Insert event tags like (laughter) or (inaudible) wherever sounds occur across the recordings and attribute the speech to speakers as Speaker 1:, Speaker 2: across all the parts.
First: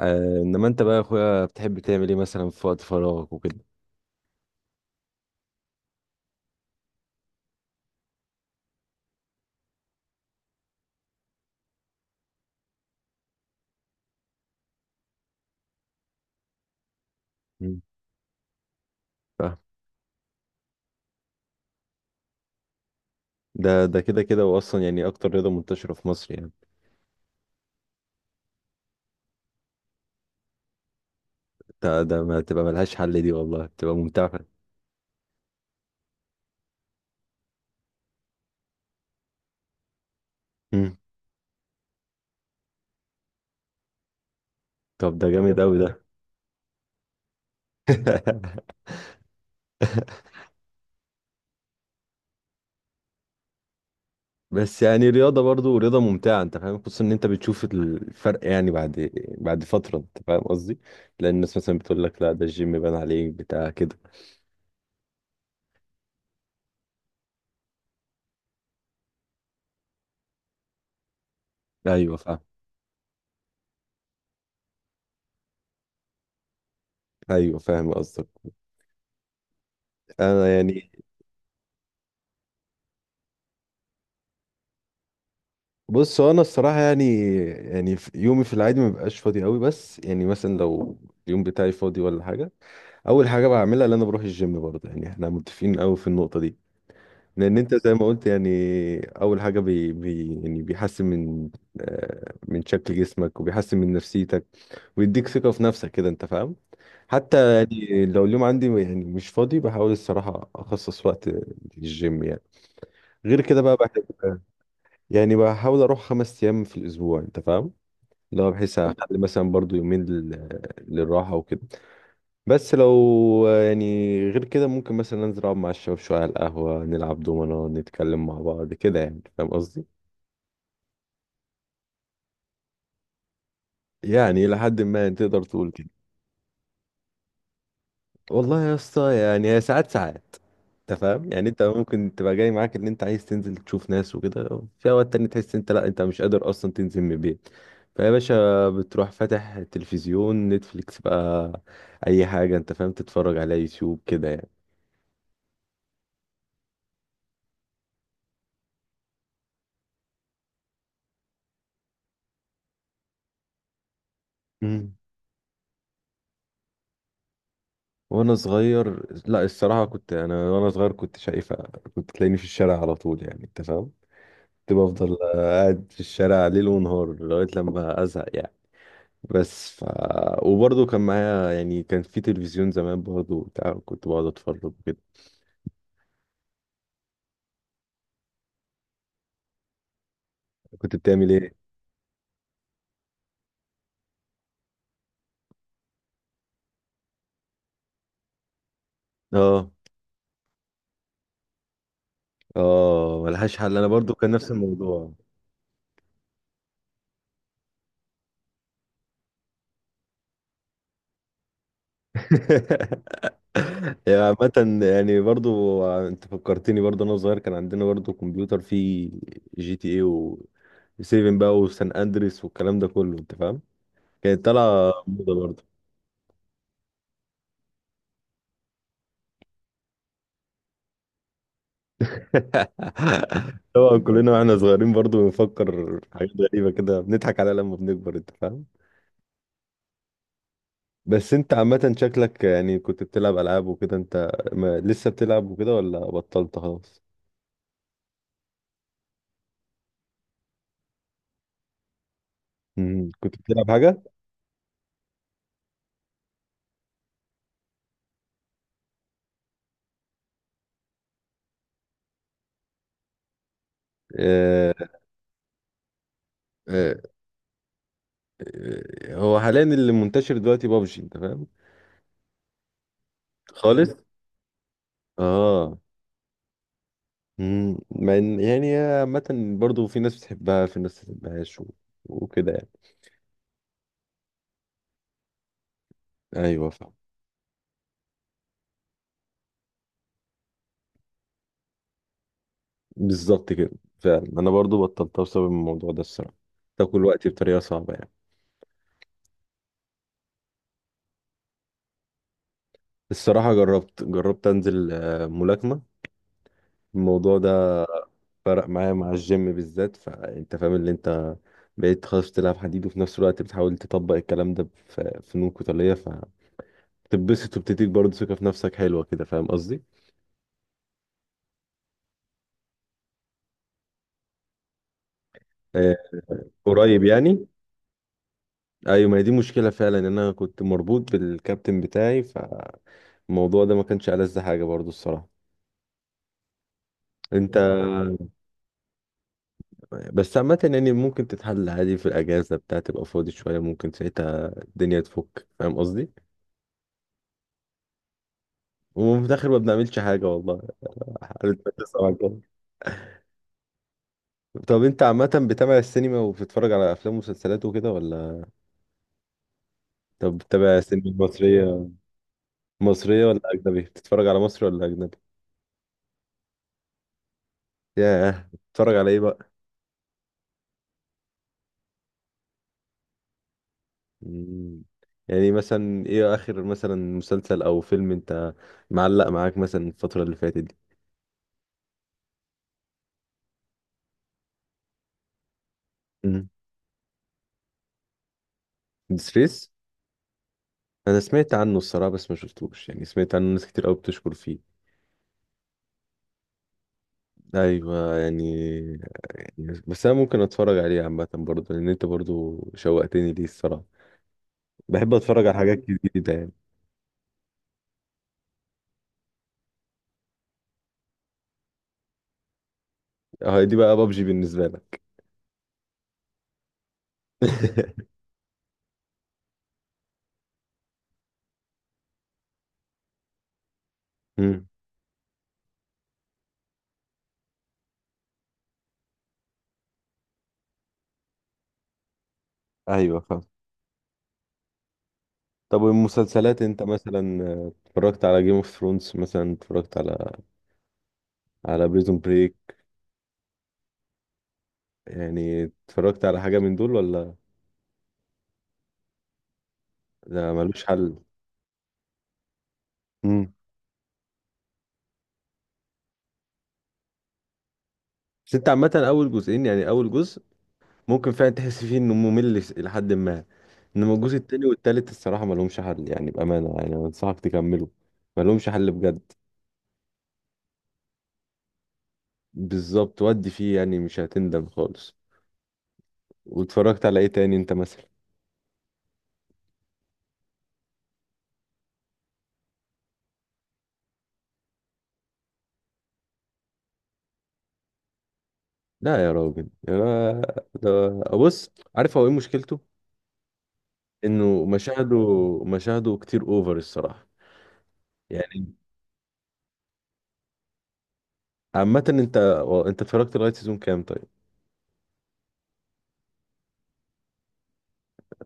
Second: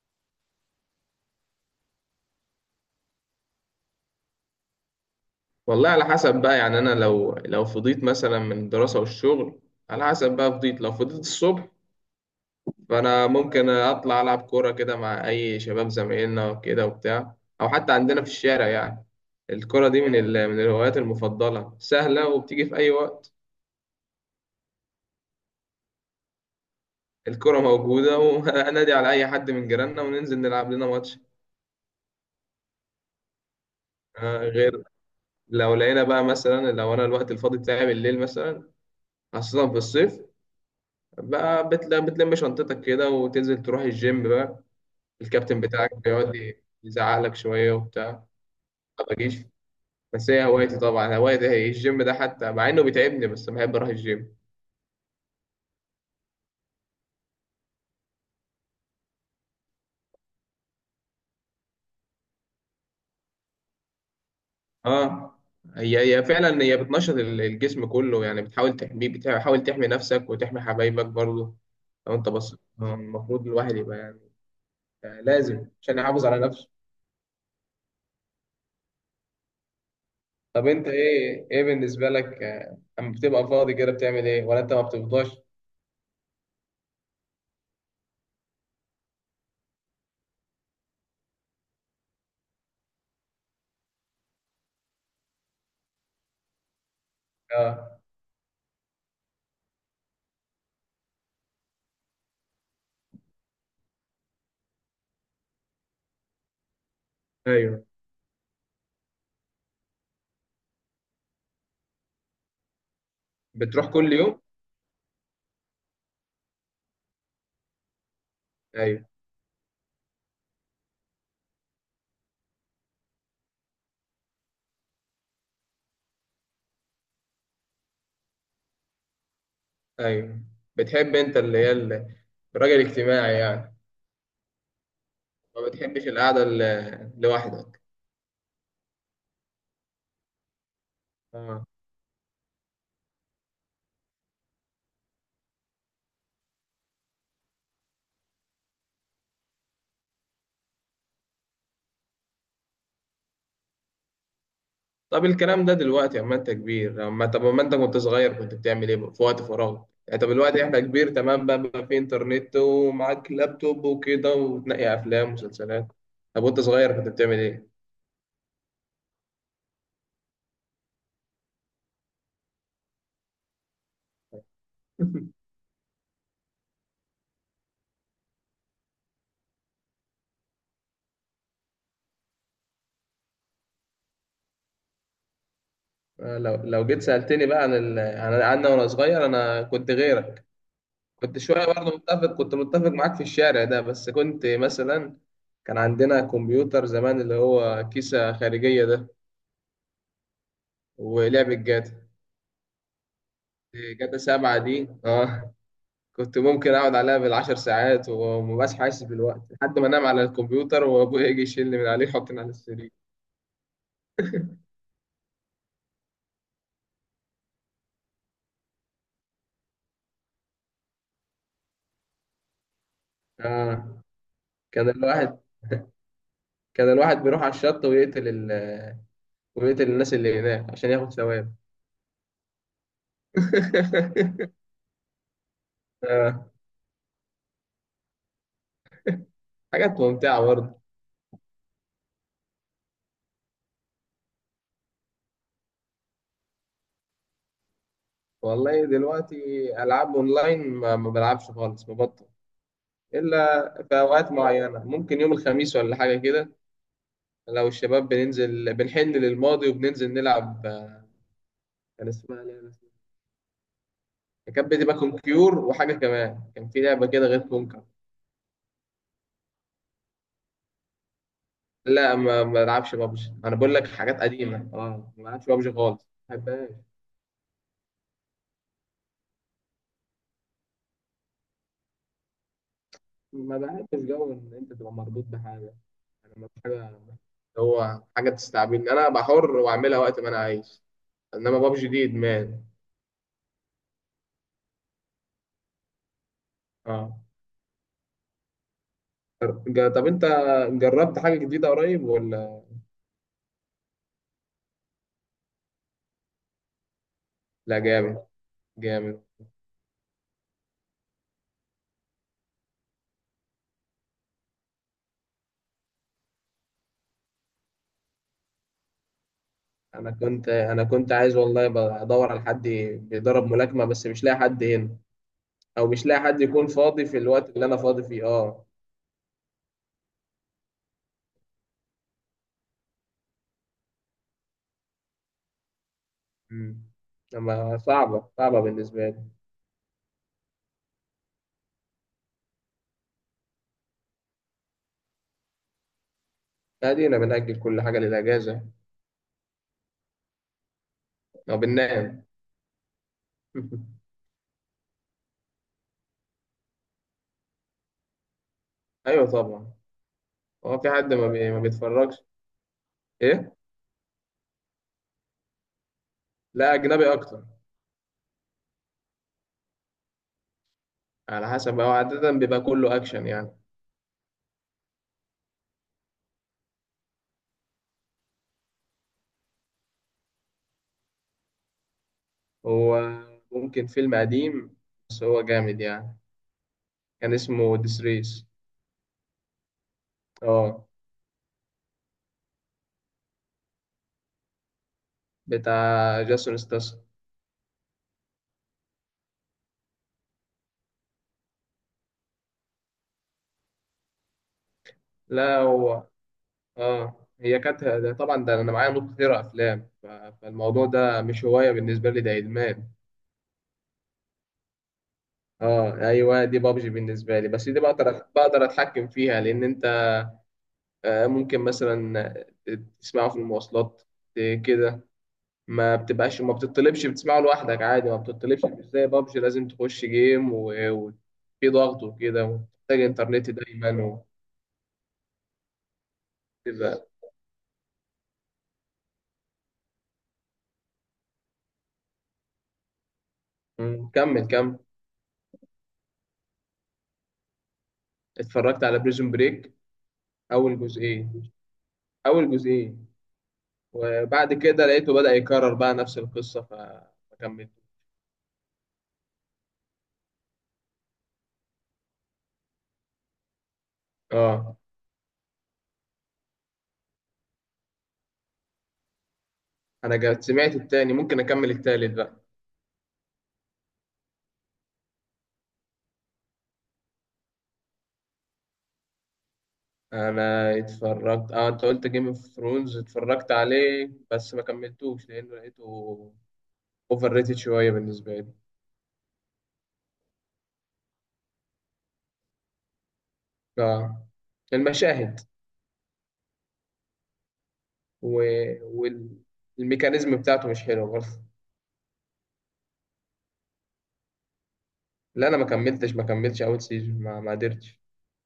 Speaker 1: انما انت بقى يا اخويا بتحب تعمل ايه مثلا في وقت فراغك وكده.
Speaker 2: والله، على حسب بقى يعني انا لو فضيت مثلا من الدراسه والشغل، على حسب بقى فضيت لو فضيت الصبح، فانا ممكن اطلع العب كوره كده مع اي شباب زمايلنا كده وبتاع، او
Speaker 1: مم.
Speaker 2: حتى عندنا في الشارع يعني.
Speaker 1: فاهم.
Speaker 2: الكوره دي من الهوايات المفضله، سهله وبتيجي في اي وقت.
Speaker 1: ده كده كده واصلا يعني اكتر رياضه منتشره في مصر يعني.
Speaker 2: الكوره موجوده وانادي (laughs) على اي حد من جيراننا وننزل نلعب لنا ماتش.
Speaker 1: ده ما تبقى ملهاش حل دي، والله بتبقى ممتعه.
Speaker 2: غير لو لقينا بقى مثلا، لو انا الوقت الفاضي بتاعي بالليل مثلا، خاصه في الصيف،
Speaker 1: مم.
Speaker 2: بقى بتلم شنطتك كده وتنزل تروح الجيم بقى.
Speaker 1: طب ده جامد
Speaker 2: الكابتن
Speaker 1: قوي
Speaker 2: بتاعك
Speaker 1: ده.
Speaker 2: بيقعد يزعقلك شوية وبتاع. ما بجيش.
Speaker 1: (laughs)
Speaker 2: بس هي هوايتي، طبعا هوايتي هي الجيم ده، حتى مع إنه بيتعبني بس بحب أروح الجيم.
Speaker 1: بس يعني رياضة، برضو رياضة ممتعة، انت فاهم، خصوصا ان انت بتشوف الفرق يعني بعد فترة، انت فاهم قصدي. لان الناس مثلا بتقول لك لا ده الجيم بان عليك، بتاع كده.
Speaker 2: اه. هي فعلا، هي بتنشط الجسم كله يعني، بتحاول تحميه، بتحاول تحمي نفسك وتحمي حبايبك برضه. لو
Speaker 1: ايوه
Speaker 2: أنت
Speaker 1: فاهم.
Speaker 2: بصيت، المفروض الواحد يبقى يعني، لازم عشان يحافظ على نفسه.
Speaker 1: ايوه فاهم قصدك. انا
Speaker 2: طب أنت،
Speaker 1: يعني.
Speaker 2: إيه بالنسبة لك، أما بتبقى فاضي كده بتعمل إيه، ولا أنت ما بتفضاش؟
Speaker 1: بص، هو انا الصراحة يعني، يعني يومي في العادي ما بيبقاش فاضي قوي، بس يعني مثلا لو اليوم بتاعي فاضي ولا حاجة، اول حاجة بعملها ان انا بروح الجيم برضه. يعني احنا متفقين قوي في النقطة دي، لان انت زي
Speaker 2: اه.
Speaker 1: ما قلت يعني، اول حاجه بي بي يعني بيحسن من، من شكل جسمك، وبيحسن من نفسيتك، ويديك ثقه في نفسك كده، انت فاهم. حتى
Speaker 2: ايوه،
Speaker 1: يعني لو اليوم عندي يعني مش فاضي، بحاول الصراحه اخصص وقت للجيم يعني. غير كده بقى
Speaker 2: بتروح
Speaker 1: بحب،
Speaker 2: كل يوم؟
Speaker 1: يعني بحاول اروح 5 ايام في الاسبوع، انت فاهم، لو بحيث
Speaker 2: ايوه
Speaker 1: اخلي مثلا برضو يومين للراحه وكده. بس لو يعني غير كده ممكن مثلا انزل اقعد مع الشباب شويه على القهوه، نلعب دومنا، نتكلم مع بعض كده، يعني فاهم قصدي.
Speaker 2: ايوه. بتحب انت اللي هي الراجل الاجتماعي يعني.
Speaker 1: يعني لحد ما، يعني تقدر
Speaker 2: ما
Speaker 1: تقول كده.
Speaker 2: بتحبش القعده لوحدك؟
Speaker 1: والله يا اسطى يعني هي ساعات ساعات، انت فاهم، يعني انت
Speaker 2: اه.
Speaker 1: ممكن تبقى جاي معاك ان انت عايز تنزل تشوف ناس وكده، في اوقات تاني تحس انت لا، انت مش قادر اصلا تنزل من البيت. فيا باشا بتروح فاتح تلفزيون نتفليكس بقى، اي حاجه، انت فاهم، تتفرج على يوتيوب كده.
Speaker 2: طب الكلام ده دلوقتي اما انت كبير، لما، طب اما انت كنت صغير كنت بتعمل ايه في وقت فراغ؟ يعني طب دلوقتي احنا كبير تمام، بقى في انترنت ومعاك لابتوب وكده،
Speaker 1: يعني
Speaker 2: وتنقي افلام ومسلسلات. طب وانت صغير كنت بتعمل ايه؟
Speaker 1: وانا صغير، لا الصراحه كنت، انا وانا صغير كنت شايفه كنت تلاقيني في الشارع على طول، يعني انت فاهم، كنت بفضل
Speaker 2: (laughs)
Speaker 1: قاعد في الشارع ليل ونهار لغايه لما ازهق يعني. بس وبرضه كان معايا يعني، كان في تلفزيون زمان برضه بتاع، كنت بقعد اتفرج كده.
Speaker 2: لو جيت سألتني بقى عن انا وانا صغير، انا كنت غيرك.
Speaker 1: كنت بتعمل
Speaker 2: كنت
Speaker 1: ايه؟
Speaker 2: شوية برضه متفق، كنت متفق معاك في الشارع ده، بس كنت مثلا، كان عندنا كمبيوتر زمان اللي هو كيسة خارجية ده،
Speaker 1: (laughs) اه.
Speaker 2: ولعبة جاتا،
Speaker 1: اه ملهاش حل، انا برضه
Speaker 2: جاتا
Speaker 1: كان نفس
Speaker 2: 7 دي،
Speaker 1: الموضوع.
Speaker 2: اه. كنت ممكن اقعد عليها بالعشر ساعات، ومبقاش حاسس بالوقت لحد ما انام على الكمبيوتر، وابويا يجي يشيلني من عليه يحطني على السرير.
Speaker 1: (laughs) (laughs) يعني عامة يعني برضو انت فكرتني، برضو انا صغير كان عندنا برضو كمبيوتر فيه جي تي اي و 7 بقى وسان اندريس والكلام ده كله، انت فاهم،
Speaker 2: اه.
Speaker 1: كانت
Speaker 2: كان
Speaker 1: طالعة موضة
Speaker 2: الواحد
Speaker 1: برضو.
Speaker 2: كان الواحد بيروح على الشط ويقتل ويقتل الناس اللي هناك عشان ياخد ثواب.
Speaker 1: (laughs) طبعا كلنا
Speaker 2: (laughs)
Speaker 1: واحنا صغيرين برضو بنفكر في حاجات
Speaker 2: آه.
Speaker 1: غريبة كده بنضحك عليها لما بنكبر، انت فاهم.
Speaker 2: حاجات ممتعة برضه.
Speaker 1: بس انت عامة شكلك يعني كنت بتلعب العاب وكده، انت ما لسه بتلعب وكده ولا بطلت خلاص؟
Speaker 2: والله دلوقتي، ألعاب أونلاين ما بلعبش خالص، مبطل.
Speaker 1: مم. كنت
Speaker 2: إلا
Speaker 1: بتلعب
Speaker 2: في
Speaker 1: حاجة؟
Speaker 2: أوقات معينة، ممكن يوم الخميس ولا حاجة كده، لو الشباب بننزل بنحن للماضي، وبننزل نلعب، كان اسمها لعبة، كانت
Speaker 1: آه،
Speaker 2: بتبقى كونكيور، وحاجة كمان كان في
Speaker 1: آه.
Speaker 2: لعبة كده غير كونكر.
Speaker 1: هو حاليا اللي منتشر دلوقتي بابجي، انت فاهم.
Speaker 2: لا، ما بلعبش بابجي، أنا بقول لك
Speaker 1: خالص.
Speaker 2: حاجات قديمة، اه ما بلعبش بابجي
Speaker 1: اه.
Speaker 2: خالص، ما بحبهاش.
Speaker 1: مم. مع ان يعني عامة برضه في ناس بتحبها، في ناس ما بتحبهاش، وكده يعني.
Speaker 2: ما بحبش جو إن أنت تبقى مربوط بحاجة، أنا ما فيش
Speaker 1: ايوه فاهم.
Speaker 2: حاجة هو حاجة تستعبدني، أنا بحر وأعملها وقت ما أنا عايز، انما بابجي دي ادمان.
Speaker 1: بالظبط كده. فعلا انا برضه بطلتها بسبب الموضوع ده الصراحة، تاكل
Speaker 2: اه.
Speaker 1: وقتي بطريقة صعبة يعني.
Speaker 2: طب انت جربت حاجه جديده قريب ولا؟
Speaker 1: الصراحة جربت انزل ملاكمة، الموضوع
Speaker 2: لا،
Speaker 1: ده
Speaker 2: جامد.
Speaker 1: فرق معايا مع
Speaker 2: جامد.
Speaker 1: الجيم بالذات، فانت فاهم اللي انت بقيت خلاص بتلعب حديد وفي نفس الوقت بتحاول تطبق الكلام ده في فنون قتالية، تتبسط، وبتديك برضه ثقة في نفسك حلوة كده، فاهم قصدي؟
Speaker 2: انا كنت عايز والله، بدور على حد بيدرب ملاكمه، بس مش لاقي حد هنا، او
Speaker 1: آه
Speaker 2: مش لاقي حد يكون
Speaker 1: قريب
Speaker 2: فاضي في
Speaker 1: يعني.
Speaker 2: الوقت اللي انا فاضي فيه، اه.
Speaker 1: ايوه، ما هي دي مشكلة فعلا، ان انا كنت مربوط بالكابتن بتاعي، فالموضوع ده ما كانش ألذ حاجة برضه الصراحة.
Speaker 2: امم
Speaker 1: انت،
Speaker 2: اما صعبه صعبه بالنسبه لي.
Speaker 1: بس عامة يعني ممكن تتحل عادي في الأجازة بتاع، تبقى فاضي شوية، ممكن ساعتها الدنيا تفك، فاهم قصدي؟
Speaker 2: ادينا بنأجل كل حاجه للاجازه،
Speaker 1: وفي الآخر ما بنعملش حاجة والله، حالة
Speaker 2: او
Speaker 1: ما تسمع
Speaker 2: بننام.
Speaker 1: الجو.
Speaker 2: (laughs)
Speaker 1: طب انت عامة بتابع السينما وبتتفرج على أفلام ومسلسلات وكده ولا؟
Speaker 2: ايوه طبعا.
Speaker 1: طب
Speaker 2: هو
Speaker 1: بتتابع
Speaker 2: في
Speaker 1: سينما
Speaker 2: حد ما
Speaker 1: مصرية؟
Speaker 2: بيتفرجش؟
Speaker 1: مصرية ولا
Speaker 2: ايه.
Speaker 1: أجنبي؟ بتتفرج على مصري ولا أجنبي؟
Speaker 2: لا، اجنبي اكتر.
Speaker 1: ياه، بتتفرج على ايه بقى؟
Speaker 2: على حسب، هو عاده بيبقى كله اكشن يعني.
Speaker 1: مم. يعني مثلا ايه اخر مثلا مسلسل او فيلم انت معلق معاك مثلا الفترة اللي فاتت دي؟
Speaker 2: هو، ممكن فيلم قديم بس هو جامد يعني.
Speaker 1: مم.
Speaker 2: كان اسمه ديسريس.
Speaker 1: ديسريس؟
Speaker 2: اه.
Speaker 1: انا سمعت عنه الصراحة بس ما شفتوش، يعني سمعت عنه ناس كتير قوي بتشكر فيه.
Speaker 2: بتاع جاسون ستاس.
Speaker 1: ايوه يعني. يعني بس انا ممكن اتفرج عليه عامة، برضه لان انت برضه شوقتني ليه الصراحة، بحب اتفرج على
Speaker 2: لا
Speaker 1: حاجات
Speaker 2: هو،
Speaker 1: جديدة يعني.
Speaker 2: اه هي كانت ده، طبعا ده انا معايا نوت كتير افلام، فالموضوع ده مش هوايه بالنسبه لي، ده ادمان.
Speaker 1: اه دي بقى بابجي بالنسبة لك.
Speaker 2: اه ايوه، دي بابجي بالنسبه لي، بس دي
Speaker 1: (laughs)
Speaker 2: بقدر اتحكم فيها، لان انت ممكن مثلا، آه، تسمعه في المواصلات،
Speaker 1: مم.
Speaker 2: كده. ما بتبقاش، ما بتطلبش، بتسمعه لوحدك عادي، ما بتطلبش، مش زي بابجي لازم تخش جيم وفي ضغط وكده، ومحتاج
Speaker 1: ايوه فاهم.
Speaker 2: انترنت دايما
Speaker 1: طب والمسلسلات، انت
Speaker 2: وكده.
Speaker 1: مثلا اتفرجت على جيم اوف ثرونز مثلا، اتفرجت على على بريزون بريك،
Speaker 2: مم، كمل كمل.
Speaker 1: يعني اتفرجت على حاجة من دول ولا؟
Speaker 2: اتفرجت على بريزون بريك،
Speaker 1: ده
Speaker 2: اول
Speaker 1: ملوش حل.
Speaker 2: جزئين اول جزئين
Speaker 1: امم
Speaker 2: وبعد كده لقيته بدأ يكرر بقى نفس القصة، فما كملت.
Speaker 1: بس انت عامة اول جزئين، يعني اول جزء ممكن فعلا تحس فيه انه ممل، لحد ما انما الجزء التاني
Speaker 2: اه
Speaker 1: والتالت الصراحة ملهمش حل يعني، بأمانة يعني انا انصحك تكمله، ملهمش حل بجد.
Speaker 2: انا سمعت التاني، ممكن اكمل التالت بقى.
Speaker 1: بالظبط، ودي فيه يعني مش هتندم خالص. واتفرجت على ايه تاني انت مثلا؟
Speaker 2: انا اتفرجت، اه، انت قلت جيم اوف ثرونز، اتفرجت عليه بس ما كملتوش لانه لقيته اوفر ريتد شويه بالنسبه لي.
Speaker 1: لا يا راجل، ده، بص، عارف هو ايه مشكلته؟
Speaker 2: اه.
Speaker 1: انه مشاهده،
Speaker 2: المشاهد
Speaker 1: مشاهده كتير اوفر الصراحه، يعني.
Speaker 2: و... والميكانيزم بتاعته مش حلو برضه.
Speaker 1: عامه انت اتفرجت لغايه سيزون كام طيب؟
Speaker 2: لا انا ما كملتش اول سيزون، ما قدرتش.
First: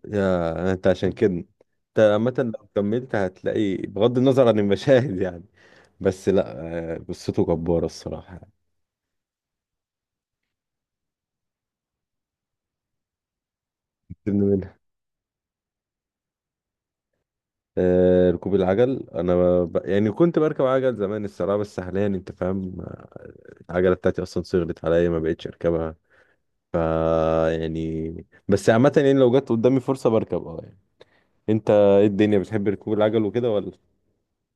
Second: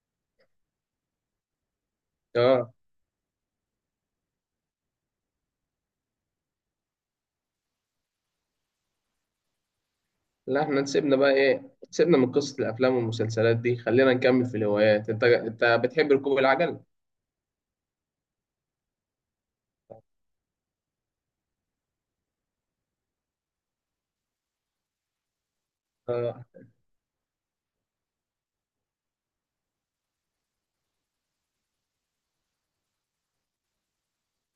Speaker 1: يا انت عشان كده انت عامه لو
Speaker 2: اه.
Speaker 1: كملت هتلاقي بغض النظر عن المشاهد يعني، بس لا، قصته جباره الصراحه.
Speaker 2: لا احنا نسيبنا بقى ايه، سيبنا من قصة الافلام والمسلسلات دي، خلينا
Speaker 1: سيبنا
Speaker 2: نكمل في
Speaker 1: منها.
Speaker 2: الهوايات. انت بتحب ركوب العجل؟
Speaker 1: ركوب العجل، انا يعني كنت بركب عجل زمان الصراحه، بس حاليا انت فاهم العجله بتاعتي اصلا صغرت عليا، ما بقتش اركبها.
Speaker 2: اه
Speaker 1: ف يعني، بس عامه يعني لو جت قدامي فرصه بركب، اه يعني. انت ايه الدنيا بتحب ركوب العجل وكده ولا؟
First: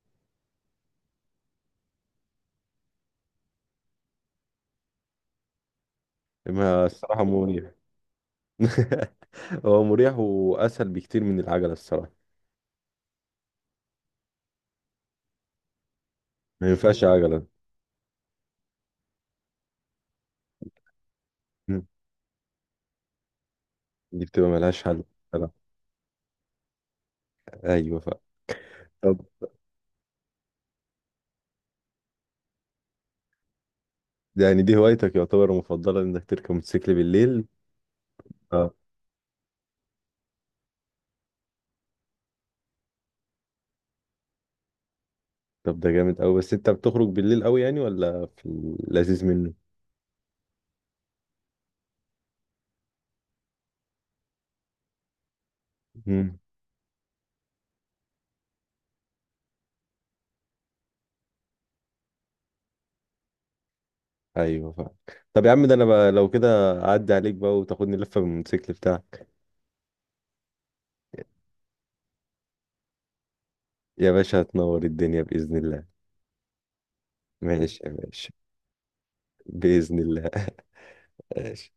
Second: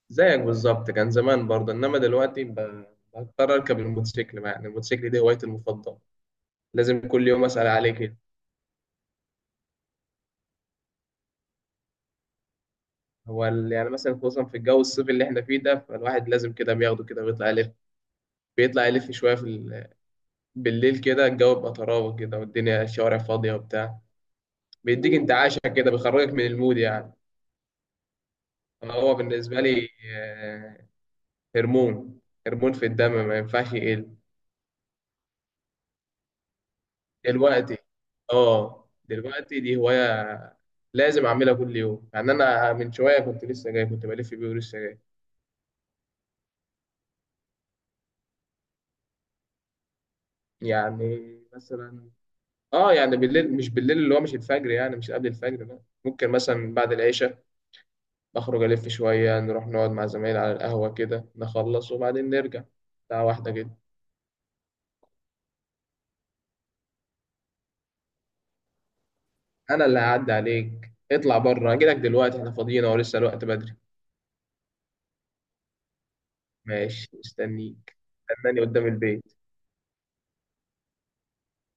Speaker 2: زيك بالظبط، كان زمان برضه، انما دلوقتي بضطر اركب الموتوسيكل بقى. يعني الموتوسيكل دي هوايتي المفضلة،
Speaker 1: ما
Speaker 2: لازم
Speaker 1: الصراحة
Speaker 2: كل يوم اسأل
Speaker 1: مريح.
Speaker 2: عليه كده.
Speaker 1: (laughs) هو مريح واسهل بكتير من العجلة الصراحة.
Speaker 2: هو يعني مثلا، خصوصا في الجو الصيفي اللي احنا فيه ده، فالواحد لازم
Speaker 1: ما
Speaker 2: كده
Speaker 1: ينفعش
Speaker 2: بياخده كده
Speaker 1: عجلة،
Speaker 2: ويطلع يلف، بيطلع يلف شويه في بالليل كده، الجو بيبقى طراوة كده، والدنيا الشوارع فاضية وبتاع،
Speaker 1: دي بتبقى ملهاش حل
Speaker 2: بيديك
Speaker 1: الصراحة.
Speaker 2: انتعاشة كده، بيخرجك من المود يعني.
Speaker 1: ايوه.
Speaker 2: هو
Speaker 1: طب
Speaker 2: بالنسبة لي، آه، هرمون هرمون في الدم ما ينفعش يقل
Speaker 1: يعني دي هوايتك يعتبر المفضلة، انك تركب موتوسيكل بالليل.
Speaker 2: دلوقتي.
Speaker 1: اه.
Speaker 2: اه دلوقتي دي هواية، لازم أعملها كل يوم، يعني أنا من شوية كنت لسه جاي كنت بلف بيه ولسه جاي.
Speaker 1: طب ده جامد قوي، بس انت بتخرج بالليل قوي يعني ولا في اللذيذ منه؟
Speaker 2: يعني مثلا، اه يعني بالليل، مش بالليل اللي هو مش الفجر، يعني مش قبل الفجر لا، ممكن
Speaker 1: مم.
Speaker 2: مثلا بعد العشاء نخرج ألف شوية، نروح نقعد مع زمايلي على القهوة كده، نخلص وبعدين نرجع، ساعة واحدة كده.
Speaker 1: ايوه فاهم. طب يا عم ده انا بقى لو كده اعدي عليك بقى وتاخدني لفة بالموتوسيكل بتاعك.
Speaker 2: أنا اللي هعدي عليك، اطلع بره أجيلك دلوقتي، احنا فاضيين أهو لسه الوقت بدري.
Speaker 1: يا باشا هتنور الدنيا بإذن الله.
Speaker 2: ماشي،
Speaker 1: ماشي يا
Speaker 2: مستنيك.
Speaker 1: باشا.
Speaker 2: استناني قدام البيت.
Speaker 1: بإذن الله. ماشي.